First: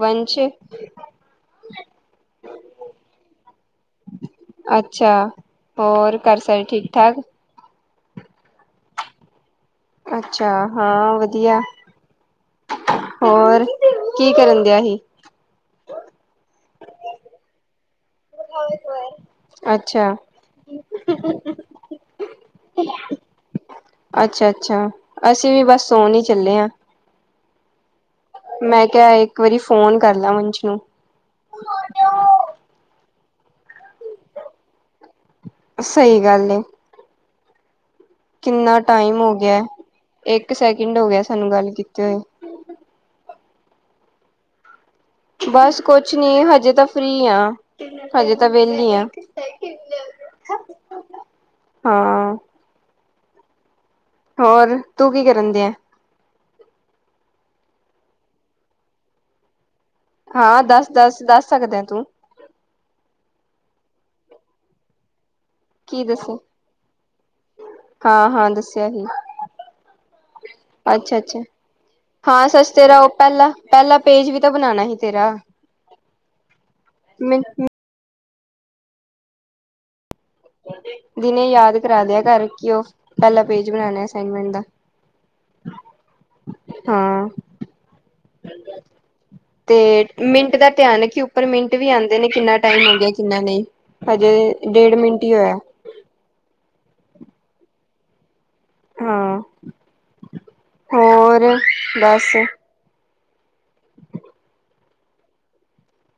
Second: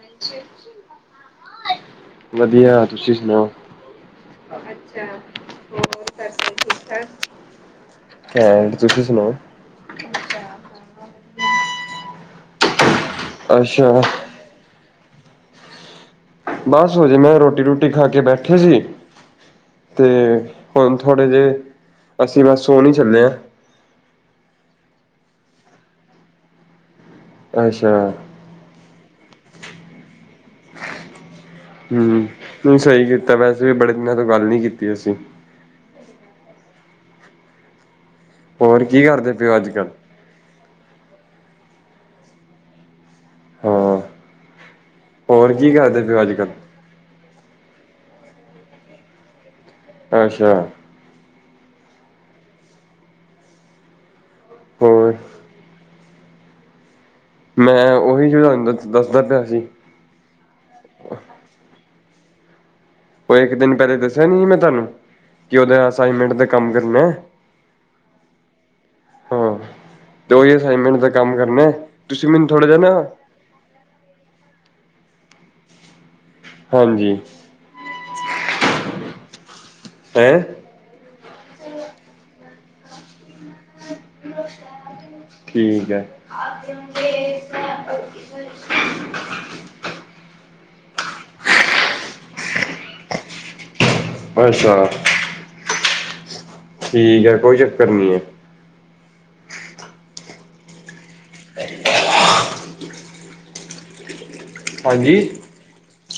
ਵੰਸ਼। ਵਧੀਆ ਤੁਸੀਂ ਸੁਣਾਓ ਅੱਛਾ ਹੋਰ ਘਰ ਸਾਰੇ ਠੀਕ ਠਾਕ? ਹਾਂ ਤੁਸੀਂ ਸੁਣਾਓ? ਅੱਛਾ ਹਾਂ ਵਧੀਆ। ਹੋਰ ਅੱਛਾ ਕੀ ਕਰਨ ਦਿਆ ਸੀ। ਬਸ ਹੋਜੇ ਮੈਂ ਰੋਟੀ ਰੂਟੀ ਖਾ ਕੇ ਬੈਠੇ ਸੀ। ਤੇ ਅੱਛਾ ਹੁਣ ਥੋੜ੍ਹੇ ਜਿਹੇ ਅਸੀਂ ਮੈਂ ਸੋ ਨਹੀਂ ਚੱਲੇ ਹਾਂ। ਅੱਛਾ ਅੱਛਾ ਅਸੀਂ ਵੀ ਬਸ ਸੋਣ ਹੀ ਚੱਲੇ ਹਾਂ। ਅੱਛਾ। ਮੈਂ ਕਿਹਾ ਇੱਕ ਵਾਰੀ ਫੋਨ ਕਰ ਲੈ ਵੰਸ਼ ਨੂੰ ਹਮ ਨਹੀਂ ਸਹੀ ਕੀਤਾ ਵੈਸੇ ਵੀ ਬੜੇ ਦਿਨਾਂ ਤੋਂ ਗੱਲ ਨੀ ਕੀਤੀ ਅਸੀਂ ਸਹੀ ਗੱਲ। ਕਿੰਨਾ ਹੋਰ ਕੀ ਟਾਈਮ ਕਰਦੇ ਹੋ ਪਏ ਗਿਆ ਅੱਜ ਕੱਲ੍ਹ ਇੱਕ ਸੈਕਿੰਡ ਹੋ ਗਿਆ ਸਾਨੂੰ ਗੱਲ ਕੀਤੇ ਹੋਏ। ਹਾਂ। ਹੋਰ ਕੀ ਬਸ ਕਰਦੇ ਪਏ ਕੁਛ ਹੋ ਅੱਜ ਨੀ ਹਜੇ ਕੱਲ੍ਹ ਤਾਂ ਫ੍ਰਰੀ ਆ ਹਜੇ ਤਾਂ ਵਿੇਹਲੀ ਆ। ਅੱਛਾ। ਹਾਂ। ਹੋਰ ਤੂੰ ਕੀ ਕਰਨ ਦੇ ਆ। ਮੈਂ ਉਹੀ ਜ ਤੁਹਾਨੂੰ ਦ ਦੱਸਦਾ ਪਿਆ ਸੀ। ਹਾਂ ਦੱਸ ਦੱਸ ਦੱਸ ਸਕਦੇ ਤੂੰ ਉਹ ਇੱਕ ਦਿਨ ਪਹਿਲੇ ਦੱਸਿਆ ਨ ਸੀ ਮੈਂ ਤੁਹਾਨੂੰ ਕਿ ਉਹਦੇ ਅਸਾਈਨਮੈਂਟ ਦਾ ਕੰਮ ਕਰਨਾ। ਹਾਂ ਹਾਂ ਦੱਸਿਆ ਹੀ ਹਾਂ ਤੇ ਉਹੀ ਅਸਾਈਨਮੈਂਟ ਦਾ ਅੱਛਾ ਕੰਮ ਅੱਛਾ ਕਰਨਾ ਹੈ ਤੁਸੀਂ ਮੈਨੂੰ ਹਾਂ ਥੋੜ੍ਹਾ ਸੱਚ ਜਿਹਾ ਨਾ ਤੇਰਾ ਉਹ ਪਹਿਲਾਂ ਪਹਿਲਾ ਪੇਜ ਵੀ ਤਾਂ ਬਣਾਉਣਾ ਸੀ ਤੇਰਾ। ਹਾਂਜੀ ਮ ਹੈਂ। ਦਿਨੇ ਯਾਦ ਕਰਾ ਲਿਆ ਕਰਰ ਕੀ ਉਹ ਪਹਿਲਾ ਪੇਜ ਬਣਾਣਾ ਅਸਾਈਨਮੈਂਟ ਦਾ ਠੀਕ ਹੈ ਹਾਂ ਤੇ ਮਿੰਟ ਦਾ ਧਿਆਨ ਹੈ ਕਿ ਉੱਪਰ ਮਿੰਟ ਵੀ ਆਉਂਦੇ ਨੇ ਕਿੰਨਾ ਟਾਈਮ ਆਉ ਗਿਆ ਕਿੰਨਾ ਨਹੀਂ ਹਜੇ ਅੱਛਾ ਡੇਢ ਮਿੰਟ ਹੀ ਹੋਇਆ ਠੀਕ ਹੈ ਕੋਈ ਚੱਕਰ ਨਹੀਂ ਹੈ ਹਾਂ ਹੋਰ ਬਸ ਹਾਂਜੀ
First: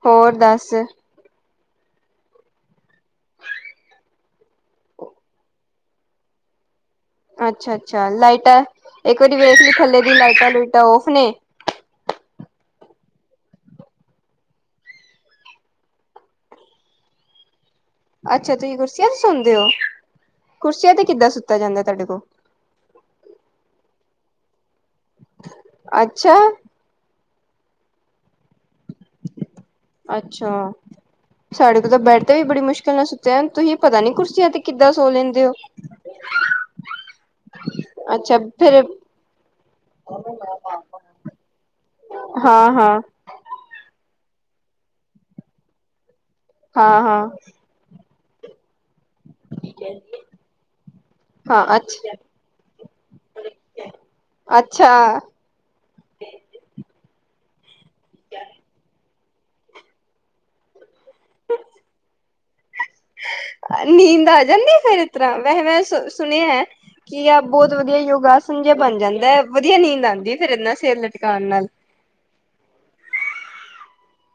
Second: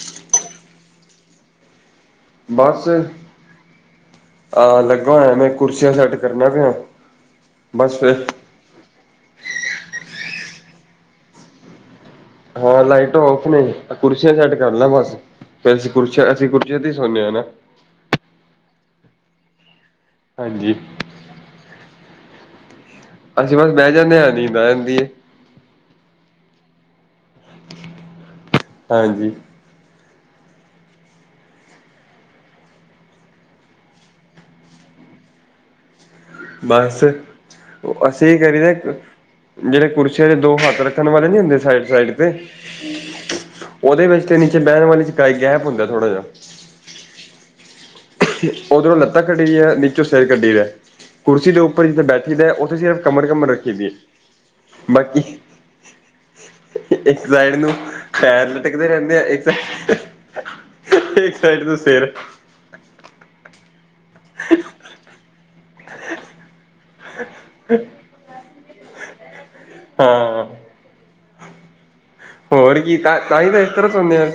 ਹੋਰ ਦੱਸ ਬਸ ਆਹ ਲੱਗਾ ਹੋਇਆ ਮੈਂ ਕੁਰਸੀਆਂ ਸੈੱਟ ਕਰਨਾ ਪਿਆ ਅੱਛਾ ਬਸ ਅੱਛਾ ਫਿਰ ਲਾਈਟਾਂ ਇੱਕ ਵਾਰੀ ਵੇਖ ਲਈ ਥੱਲੇ ਦੀ ਲਾਈਟਾਂ ਲੁਟਾਂ ਔਫ ਨੇ ਹਾਂ ਲਾਈਟ ਔਫ ਨੇ ਕੁਰਸੀਆਂ ਸੈੱਟ ਕਰ ਲੈ ਬਸ ਫ ਅਸੀਂ ਕੁਰਸ਼ ਅਸੀਂ ਕੁਰਸ਼ੇ ਦੀ ਹੀ ਸੁਣਨੇ ਹਾਂ ਨਾ ਅੱਛਾ ਤੁਸੀਂ ਕੁਰਸੀਆਂ ਤੇ ਸੁਣਦੇ ਹੋ ਹਾਂਜੀ ਕੁਰਸੀਆਂ ਤੇ ਕਿੱਦਾਂ ਸੁੱਤਾ ਜਾਂਦਾ ਤੁਹਾਡੇ ਕੋਲ ਅਸੀਂ ਬਸ ਬਹਿ ਜਾਂਦੇ ਹਾਂ ਨੀਦ ਜਾਂਦੀਏ ਅੱਛਾ। ਹਾਂਜੀ। ਅੱਛਾ। ਸਾਡੇ ਕੋਲ ਤਾਂ ਬੇਡ ਤੇ ਵੀ ਬੜੀ ਮੁਸ਼ਕਿਲ ਨਾਲ ਸੁਤਾ ਜਾਂਦਾ ਤੁਸੀਂ ਪਤਾ ਨੀ ਕੁਰਸੀਆਂ ਤੇ ਕਿੱਦਾਂ ਸੋ ਲੈਂਦੇ ਹੋ। ਬਸ ਅਸੀਂ ਅੱਛਾ ਇਹ ਕਰੀਦਾ ਫੇਰ ਜਿਹੜੇ ਕੁਰਸੀਆਂ ਦੇ ਦੋ ਹੱਥ ਰੱਖਣ ਵਾਲੇ ਨੀ ਹੁੰਦੇ ਸਾਈਡ ਸਾਈਡ ਤੇ ਹਾਂ, ਹਾਂ, ਉਹਦੇ ਵਿੱਚ ਤੇ ਨੀਚੇ ਬਹਿਣ ਵਾਲੀ ਗੈਪ ਹੁੰਦਾ ਥੋੜਾ ਜਾਹਾ ਹਾਂ ਹਾਂ ਉਧਰੋਂ ਲੱਤ ਕੱਢੀ ਰਹੀ ਹੈ ਨੀਚੋਂ ਸਿਰ ਕੱਢੀ ਰਿਹਾ ਹੈ ਕੁਰਸੀ ਦੇ ਹਾਂ ਉੱਪਰ ਜਿੱਥੇ ਅੱਛਾ। ਬੈਠੀ ਦਾ ਉੱਥੇ ਸਿਰਫ਼ ਕਮਰ ਕਮਰ ਰੱਖੀ ਦੀ ਹੈ ਅੱਛਾ, ਬਾਕੀ ਇੱਕ ਸਾਈਡ ਨੂੰ ਪੈਰ ਟਕਦੇ ਰਹਿੰਦੇ ਆ ਇੱਕ ਇੱਕ ਸਾਈਡ ਤੋਂ ਸਿਰ ਨੀਂਦ ਆ ਜਾਂਦੀ ਫੇਰ ਇਸ ਤਰ੍ਹਾਂ ਵੈਸੇ ਮੈਂ ਸੁ ਸੁਣਿਆ ਹੈ ਕੀ ਆ ਬਹੁਤ ਵਧੀਆ ਯੋਗਾਸਨ ਜਿ ਬਣ ਜਾਂਦਾ ਹੈ ਵਧੀਆ ਨੀਂਦ ਆਉਂਦੀ ਹਾਂ ਫਿਰ ਇਨਾ ਸਿਰ ਲਟਕਾਉਣ ਨਾਲ ਹੋਰ ਕੀ ਤਾਂ, ਤਾਂਹੀ ਤੇ ਇਧਰ ਸੁਣਦੇ ਆਂ।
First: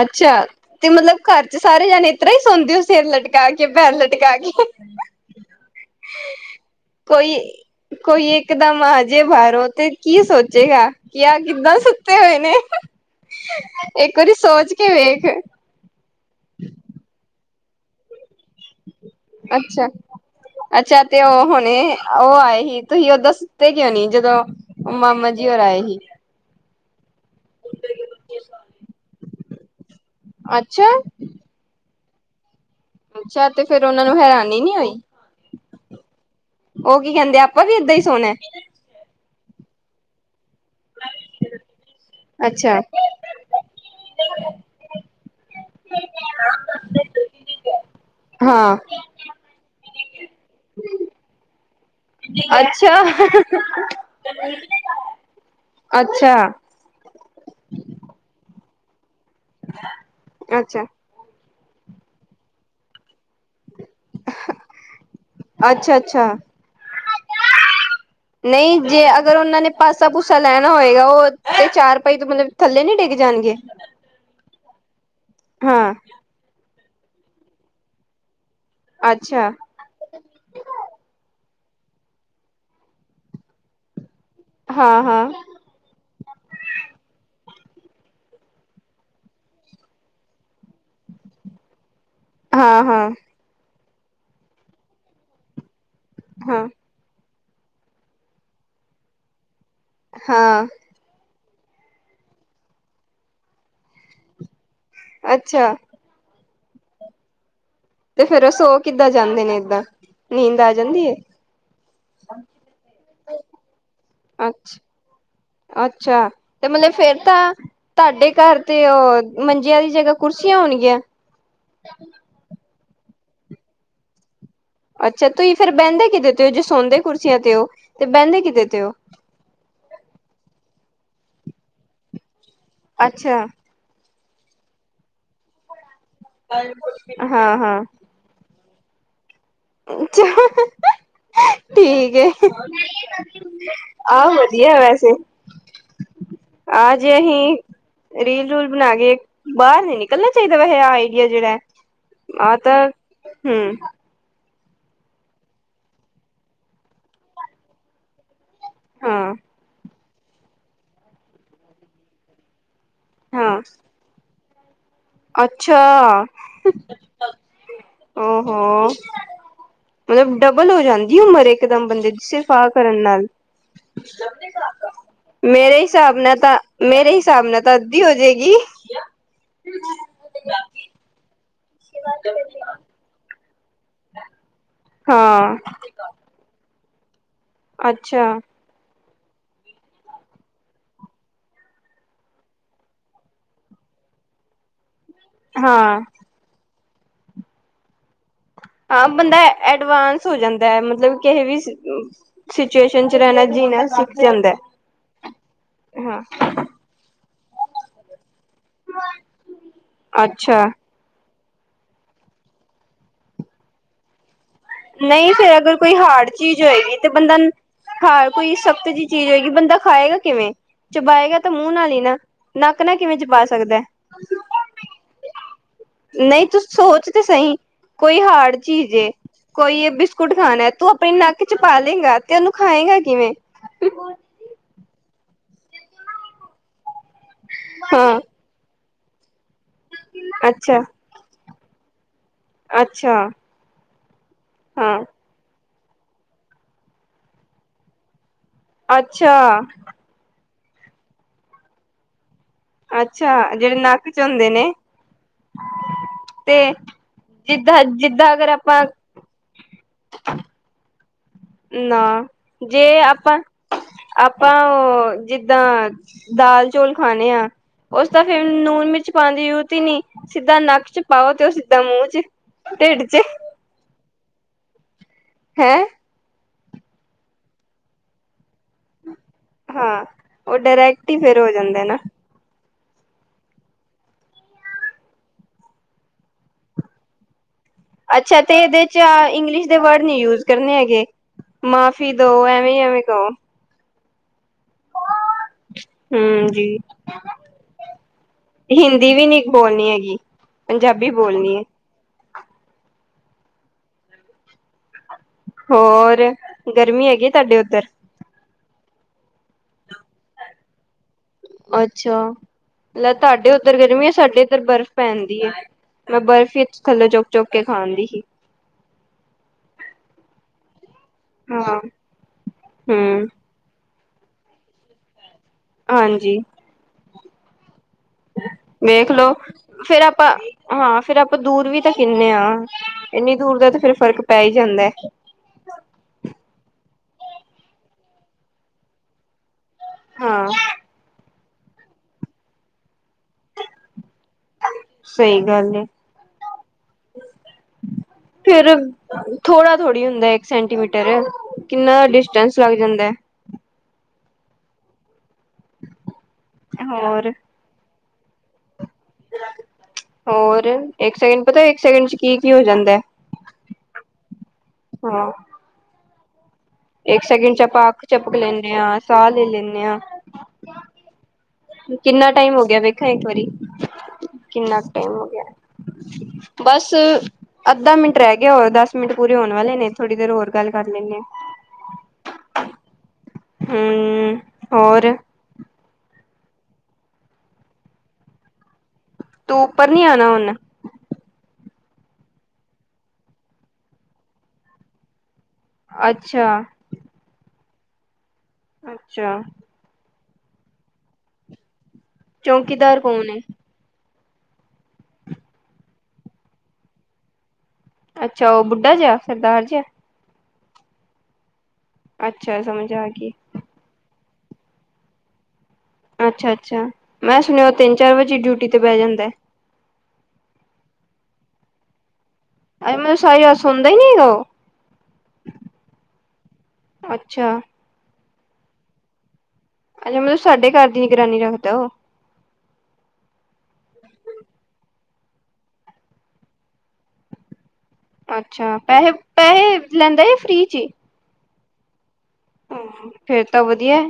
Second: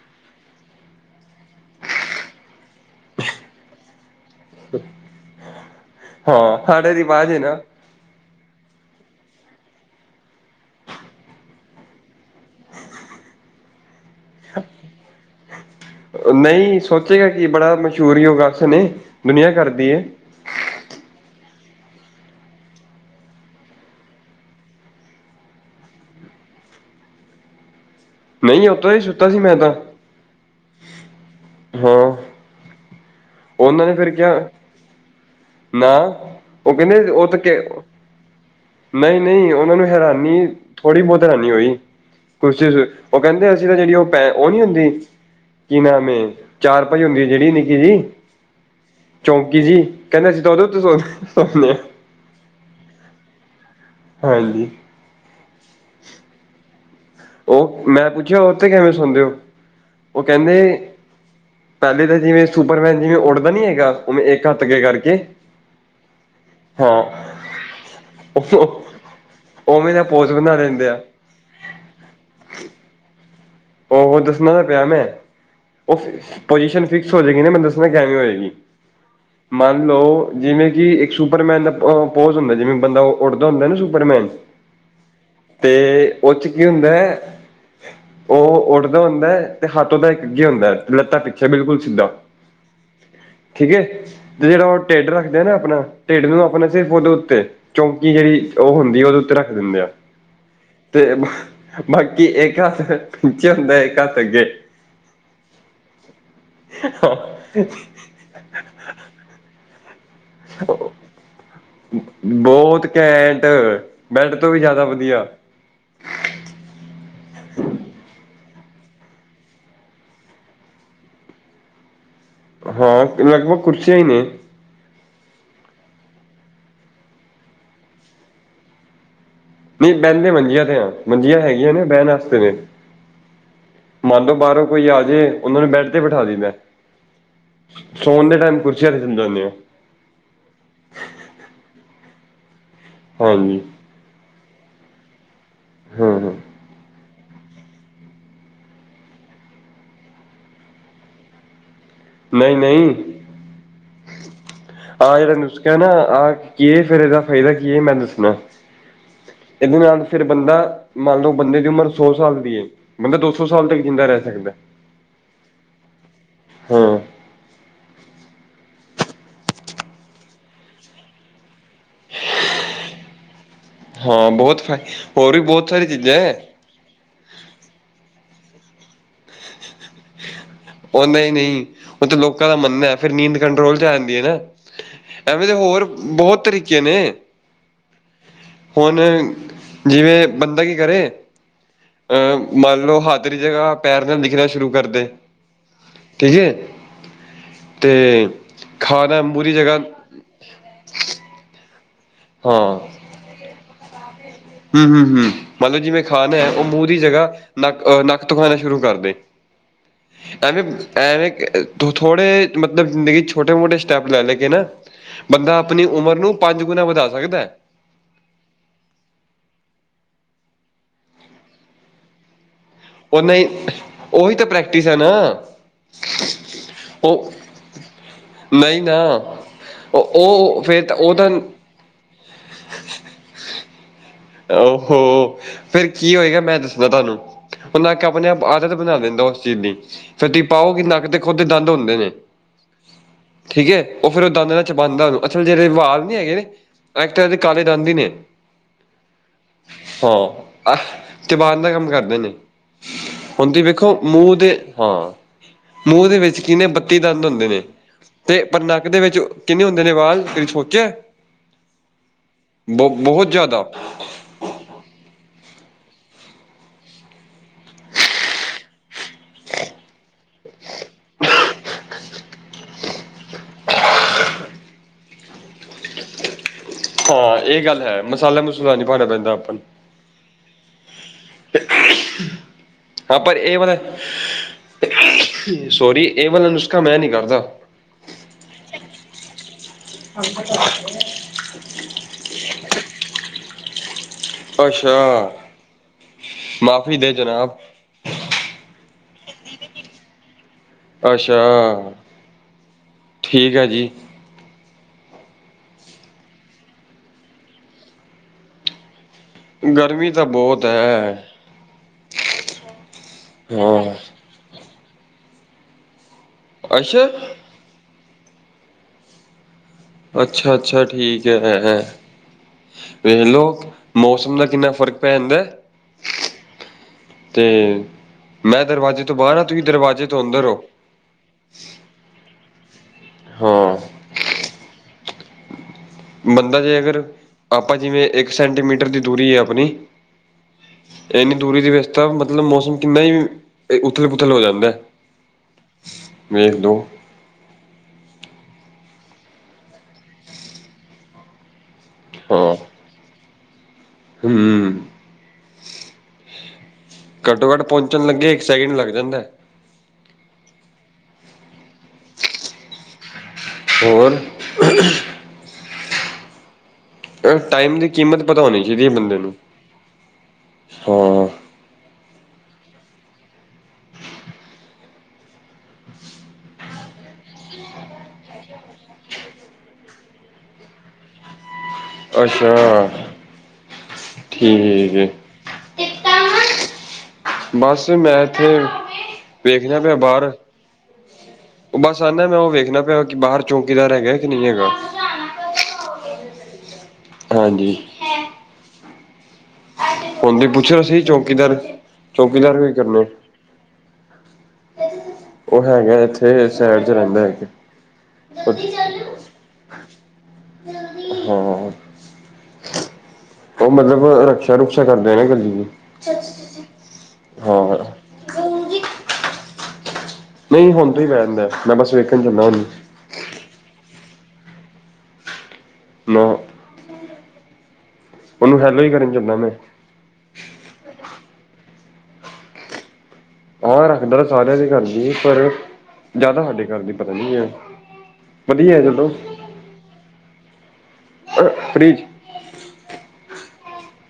ਅੱਛਾ ਤੇ ਮਤਲਬ ਘਰ ਚ ਸਾਰੇ ਜਾਣੇ, ਇਸ ਤਰਾਂ ਹੀ ਸੌਦੇ ਹੋ। ਸਿਰ ਲਟਕਾ ਕੇ, ਭੈਰ ਲਟਕਾ ਕੇ। ਹਾਂ, ਸਾਡੇ ਰਿਵਾਜ਼ ਕੋਈ ਹੈ ਨਾ। ਕੋਈ ਇੱਕਦਮ ਆਜੇ ਬਾਹਰੋਂ ਤੇ, ਕੀ ਸੋਚੇਗਾ। ਕੀ ਆ ਕਿੱਦਾਂ ਸੁੱਤੇ ਹੋਏ ਨੇ। ਇੱਕ ਵਾਰੀ ਸੋਚ ਕੇ ਵੇਖ। ਨਹੀਂ ਸੋਚੇਗਾ ਕਿ, ਬੜਾ ਮਸ਼ਹੂੂਰ ਹੀ ਹੋਗਾ ਉਸਨੇ। ਅੱਛਾ। ਅੱਛਾ ਤੇ ਉਹ ਹੁਣੇ ਉਹ ਆਏ ਸੀ। ਤੁਸੀਂ ਓਦਾਂ ਸੁਤੇ ਕਿਉਂ ਨੀ। ਜਦੋਂ ਮਾਮਾ ਜੀ ਔਰ ਆਏ ਸੀ। ਨਹੀਂ, ਉੱਦਾ ਹੀ ਸੁੱਤਾ ਸੀ ਮੈਂ ਤਾਂ। ਅੱਛਾ! ਹਾਂ। ਅੱਛਾ ਤੇ ਫੇਰ ਉਹਨਾਂ ਨੇ ਉਹਨਾ ਫਿਰ ਨੂੰ, ਕਿਹਾ ਹੈਰਾਨੀ ਨੀ ਹੋਈ। ਨਾ, ਉਹ ਕਹਿੰਦੇ ਕੀ ਉਹ ਤੇ ਕੇ। ਆਪਾਂ ਵੀ ਏਦਾਂ ਹੀ ਸੋਣਾ ਨਹੀਂ- ਨਹੀਂ ਉਹਨਾਂ ਨੂੰ ਹੈਰਾਨੀ, ਥੋੜੀ ਬਹੁਤ ਹੈਰਾਨੀ ਹੋਈ। ਅੱਛਾ ਉਹ ਕਹਿੰਦੇ ਅਸੀਂ ਤਾਂ, ਜਿਹੜੀ ਉਹ ਪੈ ਉਹ ਨੀ ਹੁੰਦੀ ਕਿ ਨਾਮਂ ਏ। ਚਾਰ ਪਾਈ ਹੁੰਦੀ ਜਿਹੜੀ ਨਿੱਕੀ ਜੀ। ਹਾਂ। ਚੌਂਕੀ ਜੀ, ਕਹਿੰਦੇ ਸੀ ਤਾਂ ਉਦੋਂ ਤੋਂ ਸੁਦੇ ਆ। ਅੱਛਾ, ਹਾਂਜੀ ਅੱਛਾ। ਉਹ ਮੈਂ ਪੁੱਛਿਆ ਉਹ ਤੇ ਕਿਵੇਂ ਸੁਣਦੇ ਹੋ? ਉਹ ਕਹਿੰਦੇ ਪਹਿਲੇ ਤਾਂ ਜਿਵੇਂ ਸੁਪਰਮੈਨ ਜਿਵੇਂ ਉੱਡਦਾ ਨੀ ਹੈਗਾ। ਉਵੇਂ ਇੱਕ ਹੱਥ ਅੱਗੇ ਕਰਕੇ। ਅੱਛਾ- ਅੱਛਾ। ਹਾਂ ਨਹੀਂ ਉਹ ਜੇ ਅਗਰ ਉਹਨਾਂ ਨੇ, ਉਵੇਂ ਦਾ ਪਾਸਾ- ਪੋਜ ਪੂਸਾ ਬਣਾ ਲੈਣਾ ਲੈਂਦੇ ਆ ਹੋਏਗਾ। ਉਹ, ਤੇ ਚਾਰ ਪਾਈ ਤੋਂ ਮਤਲਬ, ਥੱਲੇ ਨੀ ਡਿੱਗ ਜਾਣਗੇ। ਉਹ ਦੱਸਣਾ ਤਾਂ ਪਿਆ ਮੈਂ। ਹਾਂ ਉਹ ਪਜੀਸ਼ਨ ਫਿਕਸ ਹੋ ਜਾਏਗੀ ਨਾ। ਮੈ ਦੱਸਣਾ ਕਿਵੇ ਹੋਏਗੀ। ਅੱਛਾ। ਹੈਲੋ, ਜਿਵੇਂ ਕਿ ਇੱਕ ਸੁਪਰਮੈਨ ਦਾ ਪੋਜ ਹੁੰਦਾ। ਜਿਵੇਂ ਬੰਦਾ ਉਹ ਉੱਡਦਾ ਹੁੰਦਾ ਨਾ ਸੁਪਰਮੈਨ। ਹਾਂ- ਹਾਂ। ਤੇ ਉਹ ਚ, ਕੀ ਹੁੰਦਾ ਹੈ। ਉਹ ਉੱਡਦਾ ਹੁੰਦਾ ਹੈ। ਤੇ ਹੱਥ ਉਦਾ ਇੱਕ ਹੁੰਦਾ ਹੈ, ਲੱਤਾ ਪਿੱਛੇ ਬਿਲਕੁਲ ਸਿੱਧਾ। ਹਾਂ- ਹਾਂ। ਠੀਕ ਐ, ਤੇ ਜਿਹੜਾ ਉਹ ਢਿੱਡ ਰੱਖਦਾ ਨਾ ਆਪਣਾ। ਢਿੱਡ ਨੂੰ ਹਾਂ ਆਪਣੇ ਸਿਰਫ ਉਹਦੇ ਉੱਤੇ। ਚੌਂਕੀ ਜਿਹੜੀ ਉਹ ਹੁੰਦੀ। ਉਹਦੇ ਉੱਤੇ ਰੱਖ ਦਿੰਦੇ ਆ। ਹਾਂ। ਤੇ ਬਾਕੀ ਇੱਕ ਪਿੱਛੇ ਹੁੰਦਾ, ਇੱਕ ਹੱਥ ਅੱਗੇ। ਅੱਛਾ। ਹਾ। ਤੇ ਫੇਰ ਉਹ ਸੋ ਕਿੱਦਾਂ ਜਾਂਦੇ ਨੇ, ਏਦਾਂ ਨੀਂਦ ਆ ਜਾਂਦੀ ਹੈ। ਬਹੁਤ ਕੈਂਟ। ਬੈਡ ਤੋਂ ਵੀ ਅੱਛਾ ਜ਼ਿਆਦਾ ਵਧੀਆ। ਅੱਛਾ, ਤੇ ਮਤਲਬ ਫੇਰਤਾ। ਤੁਹਾਡੇ ਘਰ ਤੇ ਉਹ ਮੰਜਿਆਂ, ਦੀ ਜਗਾ ਕੁਰਸੀਆਂ ਹੋਣਗੀਆਂ। ਹਾਂ ਲਗਭਗ ਕੁਰਸੀਆਂ ਹੀ ਨੇ। ਅੱਛਾ, ਤੁਸੀਂ ਫੇਰ ਬਹਿੰਦੇ ਕਿਦੇ ਤੇ ਹੋ। ਜੇ ਸੌਦੇ ਕੁਰਸੀਆਂ ਤੇ ਹੋ। ਤੇ ਬਹਿੰਦੇ ਕਿਤੇ ਤੇ ਹੋ। ਨਹੀਂ ਬਹਨਦੇ ਮੰਜੀਆਂ ਤੇ ਆ। ਮੰਜੀਆਂ ਹੈਗੀਆਂ ਨੇ ਬਹਿਣ ਵਾਸਤੇ ਨੇ। ਅੱਛਾ। ਮੰਨ ਲੋ ਬਾਹਰੋਂ ਕੋਈ ਆਜੇ। ਉਹਨਾਂ ਨੂੰ ਬੈਠ ਤੇ ਬਿਠਾ ਦਈ ਦਾ ਏ। ਹਾਂ- ਹਾਂ। ਸੋਨ ਦੇ ਟਾਈਮ ਕੁਰਸੀਆਂ ਦੇ ਦਿੰਦੇ ਹੋਨੇ ਆ। ਅੱਛਾ, ਠੀਕ ਏ। ਹਾਂਜੀ ਆ ਵਧੀਆ ਵੈਸੇ। ਹੂ ਹੂ ਆਜੇ ਹੀ ਰੀਲ ਰੂਲ ਬਣਾ ਕੇ ਬਾਹਰ ਨੀ ਨਿਕਲਣਾ ਚਾਹੀਦਾ ਵੈਸੇ ਆਈਡੀਆ ਜਿਹੜਾ ਹੈ। ਨਹੀਂ ਆਹ ਤਾਂ ਨਹੀਂ ਹਮ ਆਹ ਜਿਹੜਾ ਨੁਸਕਾ ਨਾ ਆਹ ਕੀ ਫਿਰ ਇਹਦਾ ਫਾਇਦਾ ਕੀ ਹੈ ਮੈਨੂੰ ਦੱਸਣਾ ਹਾਂ ਇਹਦੇ ਨਾਲ ਫਿਰ ਬੰਦਾ ਮੰਨ ਲਓ ਬੰਦੇ ਦੀ ਉਮਰ ਸੌ ਸਾਲ ਦੀ ਬੰਦਾ ਦੋ ਸੌ ਹਾਂ ਸਾਲ ਤੱਕ ਜਿੰਦਾ ਰਹਿ ਸਕਦਾ ਅੱਛਾ ਹਾਂ ਹੋੋ ਮਤਲਬ ਡਬਲ ਹੋ ਜਾਂਦੀ ਉਮਰ ਇੱਕ ਦਮ ਬੰਦੇ ਦੀ ਸਿਫ ਆ ਕਰਨ ਨਾਲ ਹਾਂ ਬਹੁਤ ਫਾਇ ਹੋਰ ਵੀ ਬਹੁਤ ਮੇਰੇ ਸਾਰੀ ਚੀਜ਼ਾਂ ਹਿਸਾਬ ਨਾਲ ਹੈ ਤਾਂ ਮੇਰੇ ਹਿਸਾਬ ਨਾਲ ਤਾਂ ਅੱਧੀ ਹੋ ਜਾਏਗੀ ਉਹ ਨਹੀਂ ਨਹੀਂ ਉਹ ਤੇ ਲੋਕਾਂ ਦਾ ਮੰਨਣਾ ਫਿਰ ਨੀਂਦ ਕੰਟਰੋਲ ਜਾਂਦੀਆਂ ਨਾ ਐਵੇਂ ਦੇ ਹਾਂ ਹੋਰ ਬਹੁਤ ਤਰੀਕੇ ਨੇ ਅੱਛਾ। ਹੁਣ ਜਿਵੇਂ ਬੰਦਾ ਕੀ ਕਰੇ ਅਹ ਮੰਨ ਲਓ ਹੱਥ ਜਗ੍ਹਾ ਪੈਰ ਨਾਲ ਲਿਖਣਾ ਸ਼ੁਰੂ ਕਰਦੇ ਹਾਂ- ਠੀਕ ਹੈ ਤੇ ਹਾਂ ਖਾਣਾ ਬੰਦਾ ਮੂੰਹ ਦੀ ਜਗ੍ਹਾ ਐਡਵਾਂਸ ਹੋ ਜਾਂਦਾ ਹੈ ਮਤਲਬ ਕਿਸੇ ਵੀ ਹਾਂ ਸਿਚੁਏਸ਼ਨ ਚ ਰਹਿਨਾ ਜੀਨਾ ਸਿੱਖ ਜਾਂਦਾ ਹੈ। ਹੂ, ਹੂ, ਹੂ ਮੰਨ ਲਓ ਜਿਵੇਂ ਖਾਣਾ ਹੈ ਉਹ ਮੂੰਹ ਦੀ ਜਗ੍ਹਾ ਨੱਕ ਨੱਕ ਤੋ ਖਾਣਾ ਸ਼ੁਰੂ ਕਰਦੇ ਅੱਛਾ। ਐਵੇਂ ਐਵੇਂ ਥੋੜੇ ਮਤਲਬ ਜ਼ਿੰਦਗੀ ਚ ਛੋਟੇ ਮੋਟੇ ਸਟੈਪ ਲੈ ਲੈ ਕੇ ਨਾ ਨਹੀਂ, ਫਿਰ ਬੰਦਾ ਅਗਰ ਆਪਣੀ ਕੋਈ ਉਮਰ ਹਾਰਡ ਨੂੰ ਚੀਜ਼ ਪੰਜ ਗੁਣਾ ਹੋਏਗੀ ਵਧਾ ਤੇ ਬੰਦਾ ਸਕਦਾ ਹੈ ਹਰ ਕੋਈ ਸਖਤ ਜਿਹੀ ਚੀਜ਼ ਹੋਏਗੀ ਬੰਦਾ ਖਾਏਗਾ ਕਿਵੇਂ, ਚਬਾਏਗਾ ਤਾਂ ਮੂੰਹ ਨਾਲ ਹੀ ਨਾ ਨੱਕ ਨਾਲ ਕਿਵੇਂ ਉਹ ਚਬਾ ਨਹੀਂ ਸਕਦਾ ਉਹੀ ਤਾਂ ਪ੍ਰੈਕਟਿਸ ਹੈ ਨਾ ਨਹੀਂ ਤੂੰ ਸੋਚ ਤੇ ਉਹ ਸਹੀ ਕੋਈ ਹਾਰਡ ਨਹੀਂ ਚੀਜ਼ ਨਾ ਹੈ। ਕੋਈ ਇਹ ਉਹ ਬਿਸਕੁਟ ਉਹ ਖਾਣਾ ਫੇਰ ਤੂੰ ਤਾਂ ਆਪਣੀ ਉਹ ਤਾਂ ਨੱਕ ਚ ਪਾ ਲੇਗਾ ਤੇ ਉਹਨੂੰ ਖਾਏਗਾ ਕਿਵੇਂ ਉਹ ਫਿਰ ਕੀ ਹੋਏਗਾ ਮੈਂ ਦੱਸਣਾ ਤੁਹਾਨੂੰ, ਉਹਨਾਂ ਕੇ ਹਾਂ ਆਪਨੇ ਆਪ ਆਦਤ ਬਣਾ ਦਿੰਦਾ ਉਸ ਚੀਜ਼ ਦੀ ਫਿਰ ਤੁਸੀਂ ਪਾਓ ਅੱਛਾ ਨੱਕ ਤੇ ਖੁੱਦ ਦੰਦ ਹੁੰਦੇ ਨੇ ਅੱਛਾ। ਠੀਕ ਹੈ, ਉਹ ਫਿਰ ਉਹ ਦੰਦ ਨਾਲ ਹਾਂ ਚਬਾੰਦਾ ੳਨੁ ਅਛਾ ਜਿਹੜੇ ਵਾਲ ਨੀ ਹੈਗੇ ਨੇ ਐਕਚੁਲੀ ਕਾਲੇ ਦੰਦ ਹੀ ਨੇ ਅੱਛਾ। ਹਾਂ ਚਬਾਨ ਦਾ ਕੰਮ ਕਰਦੇ ਨੇ ਅੱਛਾ ਖੁਦ ਜਿਹੜੇ ਵੇਖੋ ਨੱਕ ਚ ਮੂੰਹ ਹੁੰਦੇ ਦੇ ਨੇ ਹਾਂ ਮੂੰਹ ਦੇ ਵਿੱਚ ਕੀਨੇ ਤੇ ਬੱਤੀ ਦੰਦ ਹੁੰਦੇ ਨੇ ਜਿੱਦਾਂ ਜਿੱਦਾਂ ਤੇ ਅਗਰ ਪਰ ਆਪਾਂ ਨੱਕ ਦੇ ਵਿੱਚ ਕਿੰਨੇ ਹੁੰਦੇ ਨੇ ਵਾਲ ਕਦੀ ਸੋਚਿਆ ਨਾ ਜੇ ਬਹੁ ਬਹੁਤ ਆਪਾਂ ਜ਼ਿਆਦਾ ਆਪਾਂ, ਉਹ ਜਿੱਦਾਂ ਦਾਲ ਚੋਲ ਖਾਨੇ ਆ ਉਸਦਾ ਫਿਰ ਨੂਨ ਮਿਰਚ ਪਾਣ ਦੀ ਜ਼ਰੂਰਤ ਹੀ ਨਹੀਂ ਸਿੱਧਾ ਨੱਕ ਚ ਪਾਓ ਤੇ ਉਹ ਸਿੱਧਾ ਮੂੰਹ ਚ ਢਿਡ ਚ ਹੈ। ਹਾਂ ਇਹ ਗੱਲ ਹੈ, ਮਸਾਲਾ ਮਸੂਲਾ ਨਹੀਂ ਪਾਉਣਾ ਪੈਂਦਾ ਆਪ ਨੂੰ ਹਾਂ ਉਹ ਡਾਇਰੈਕਟ ਹੀ ਫਿਰ ਹੋ ਜਾਂਦੇ ਨਾ ਹਾਂ ਪਰ ਇਹ ਵਾਲ ਸੋਰੀ ਇਹ ਵਾਲ ਨੁਸਕਾ ਮੈਂ ਨਹੀਂ ਕਰਦਾ ਅੱਛਾ ਤੇ ਇਹਦੇ ਚ ਇੰਗਲਿਸ਼ ਦੇ ਵਰਡ ਨਹੀਂ ਯੂਜ ਕਰਨੇ ਹੈਗੇ ਮਾਫ਼ੀ ਦੋ ਐਵੇਂ ਐਵੇਂ ਕਹੋ ਅੱਛਾ, ਹਮ ਜੀ ਮਾਫ਼ੀ ਦੇ ਜਨਾਬ ਹਿੰਦੀ ਵੀ ਨੀ ਬੋਲਣੀ ਹੈਗੀ, ਪੰਜਾਬੀ ਅੱਛਾ ਬੋਲਣੀ ਏ। ਠੀਕ ਹੈ ਜੀ। ਹੋਰ, ਗਰਮੀ ਹੈਗੀ ਤੁਹਾਡੇ ਉੱਧਰ? ਗਰਮੀ ਤਾਂ ਬਹੁਤ ਹੈ। ਅੱਛਾ, ਲੈ ਤੁਹਾਡੇ ਉੱਧਰ ਹਾਂ ਗਰਮੀ ਹੈ, ਸਾਡੇ ਇੱਧਰ ਬਰਫ਼ ਪੈਂਣ ਦੀ ਹੈ ਮੈਂ ਬਰਫ਼। ਫਰਿਜ ਅੱਛਾ ਥੱਲੋਂ ਚੁੱਕ ਚੁੱਕ ਕੇ ਖਾਣ ਦੀ ਸੀ। ਅੱਛਾ- ਅੱਛਾ ਠੀਕ ਹੈ, ਹਾਂ ਵੇਖ ਹੂੰ ਲਓ। ਮੌਸਮ ਦਾ ਕਿੰਨਾ ਫ਼ਰਕ ਪੈ ਜਾਂਦਾ? ਹਾਂਜੀ। ਤੇ ਮੈਂ ਦਰਵਾਜ਼ੇ ਤੋਂ ਵੇਖਲੋ, ਬਾਹਰ ਹਾਂ ਤੁਸੀਂ ਫੇਰ ਦਰਵਾਜ਼ੇ ਤੋਂ ਆਪਾਂ ਅੰਦਰ ਹੋ ਹਾਂ ਫੇਰ ਆਪਾਂ। ਆਪਾਂ ਦੂਰ ਵੀ ਤਾਂ ਕਿੰਨੇ ਆ ਇੰਨੀ ਦੂਰ ਦਾ ਹਾਂ ਤੇ ਫੇਰ ਫ਼ਰਕ ਪੈ ਹੀ ਜਾਂਦਾ। ਬੰਦਾ ਜੇ ਅਗਰ, ਆਪਾਂ ਜਿਵੇਂ ਇੱਕ ਸੈਂਟੀਮੀਟਰ ਦੀ ਦੂਰੀ ਹੈ ਆਪਣੀ। ਹਾਂ ਇੰਨੀ ਦੂਰੀ ਦੀ ਵਿੱਚ ਤਾਂ ਮਤਲਬ ਮੌਸਮ ਕਿੰਨਾ ਹੀ ਉਥਲ ਪੁਥਲ ਹੋ ਜਾਂਦਾ। ਸਹੀ ਗੱਲ ਏ ਵੇਖ ਲਓ ਫਿਰ। ਥੋੜ੍ਹਾ- ਥੋੜ੍ਹੀ ਹੁੰਦਾ, ਇੱਕ ਸੈਂਟੀਮੀਟਰ ਕਿੰਨਾ ਡਿਸਟੈਂਸ ਲੱਗ ਜਾਂਦਾ। ਹਮ। ਹੋਰ ਘੱਟੋ ਘੱਟ ਪਹੁੰਚਣ ਲੱਗੇ ਇੱਕ ਸੈਕਿੰਡ ਲੱਗ ਜਾਂਦਾ। ਹੋਰ ਇੱਕ ਸੈਕਿੰਡ ਪਤਾ ਇੱਕ ਸੈਕਿੰਡ ਚ ਕੀ ਕੀ ਹੋ ਜਾਂਦਾ। ਹੋਰ। ਹਾਂ। ਇੱਕ ਇਹ ਸੈਕਿੰਡ ਚ ਟਾਈਮ ਆਪਾਂ ਦੀ ਅੱਖ ਕੀਮਤ ਚਪਕ ਪਤਾ ਹੋਣੀ ਲੈਂਦੇ ਚਾਹੀਦੀ ਹਾਂ ਬੰਦੇ ਸਾਹ ਨੂੰ ਲੈ ਲੈਂਦੇ ਹਾਂ ਹਾਂ। ਕਿੰਨਾ ਟਾਈਮ ਹੋ ਗਿਆ ਵੇਖਾ ਇੱਕ ਵਾਰੀ ਕਿੰਨਾ ਟਾਈਮ ਹੋ ਗਿਆ। ਬਸ। ਅੱਧਾ ਮਿੰਟ ਰਹਿ ਗਿਆ ਹੋਰ ਦਸ ਮਿੰਟ ਪੂਰੇ ਹੋਣ ਵਾਲੇ ਨੇ ਥੋੜੀ ਦੇਰ ਹੋਰ ਗੱਲ ਕਰ ਲੈਂਦੇ ਹੈ। ਅੱਛਾ ਹਮ ਠੀਕ ਹੈ। ਹੋਰ ਬਸ ਮੈਂ ਤੇ। ਤੂੰ ਵੇਖਦਾ ਉੱਪਰ ਪਿਆ ਨੀ ਆਣਾ ਬਾਹਰ। ਹੁਣ ਉਹ ਬਸ ਆਨਾ ਮੈਂ ਉਹ ਵੇਖਣਾ ਪਿਆ ਕਿ ਬਾਹਰ ਚੌਕੀਦਾਰ ਹੈਗਾ ਕਿ ਨਹੀਂ ਹੈਗਾ। ਅੱਛਾ। ਹਾਂਜੀ। ਅੱਛਾ। ਹਣ ਦੀ ਪੁੱਛਿਆ ਸੀ ਚੌਕੀਦਾਰ ਚੌਕੀਦਾਰ ਵੀ ਚੌਂਕੀਦਾਰ ਕਰਨੇ। ਕੌਣ ਹੈ ਉਹ ਹੈਗਾ ਇੱਥੇ ਸ਼ਹਿਰ ਚ ਰਹਿੰਦਾ ਹੈਗਾ। ਅੱਛਾ ਉਹ ਪੱਕੀ ਬੁੱਢਾ ਗੱਲ ਜਿਹਾ ਸਰਦਾਰ ਜਿਹਾ ਹਾਂ। ਅੱਛਾ, ਸਮਝ ਆ ਗਈ। ਉਹ ਮਤਲਬ ਰਕਸ਼ਾ -ਰੁਕਸ਼ਾ ਕਰਦੇ ਆ ਨਾ ਗੱਡੀ ਨੂੰ। ਅੱਛਾ- ਅੱਛਾ ਮੈਂ ਸੁਣਿਓ ਤਿੰਨ ਚਾਰ ਵਜੇ ਈ ਡਿਊਟੀ ਤੇ ਬੈ ਜਾਂਦਾ। ਨਹੀਂ ਹੁਣ ਤਾਂ ਹੀ ਬਹਿ ਜਾਂਦਾ ਮੈਂ ਬਸ ਵੇਖਣ ਚਲਾ ਉਹ ਨੂੰ। ਇਹਦਾ ਮਤਲਬ ਸਾਰੀ ਰਾਤ ਸੌਂਦਾ ਹੀ ਨਹੀਂ ਉਹ। ਨਾਂ। ਅੱਛਾ। ਉਹਨੂੰ ਹੈਲੋ ਹੀ ਕਰਨ ਚੱਲਾ ਮੈਂ। ਅੱਛਾ ਮਤਲਬ ਸਾਡੇ ਘਰ ਦੀ ਨਿਰਾਨੀ ਰੱਖਦਾ ਉਹ। ਹਾਂ ਰੱਖਦਾ ਤਾਂ ਸਾਰਿਆਂ ਦੇ ਘਰ ਦੀ ਪਰ ਜ਼ਿਆਦਾ ਸਾਡੇ ਘਰ ਦੀ ਪਤਾ ਨੀ ਹੈ। ਅੱਛਾ ਵਧੀਆ ਚਲੋ ਪੈਸੇ ਪੈਸੇ ਲੈਂਦਾ ਜਾ ਫਰੀ ਵਿਚ? ਫਰੀ ਵਿੱਚ। ਫੇਰ ਤਾਂ ਵਧੀਆ।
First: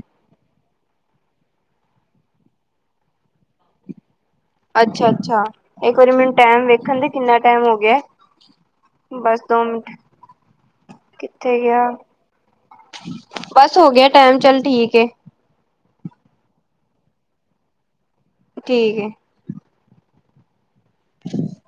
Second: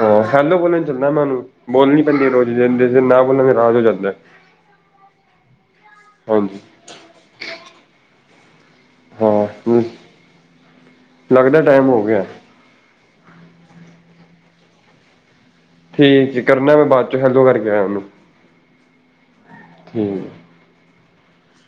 ਹਾਂ ਹੈਲੋ ਬੋਲਣ ਚੱਲਾ ਮੈਂ ਉਹਨੂੰ ਬੋਲਣੀ ਪੈਂਦੀ ਹੈ ਰੋਜ਼ ਜਿਸ ਦਿਨ ਨਾ ਬੋਲਾਂ ਫੇਰ ਨਾਰਾਜ਼ ਹੋ ਜਾਂਦਾ। ਅੱਛਾ ਅੱਛਾ ਇੱਕ ਵਾਰੀ ਮੈਨੂੰ ਹਾਂਜੀ ਟੈਮ ਵੇਖਣ ਦੇ ਕਿੰਨਾ ਟੈਮ ਹੋ ਗਯਾ ਹੈ। ਬਸ ਦੋ ਹਾਂ ਮਿੰਟ, ਕਿੱਥੇ ਲੱਗਦਾ ਟਾਈਮ ਗਿਆ। ਹੋ ਬਸ ਹੋ ਗਿਆ ਟਾਈਮ, ਚੱਲ ਠੀਕ ਏ। ਠੀਕ ਜੀ ਕਰਨਾ ਮੈਂ ਬਾਅਦ ਚੋਂ, ਹੈਲੋ ਕਰਕੇ ਆਇਆ ਉਹਨੂੰ ਠੀਕ ਏ ਕਿ ਹਮ। [unintelligible]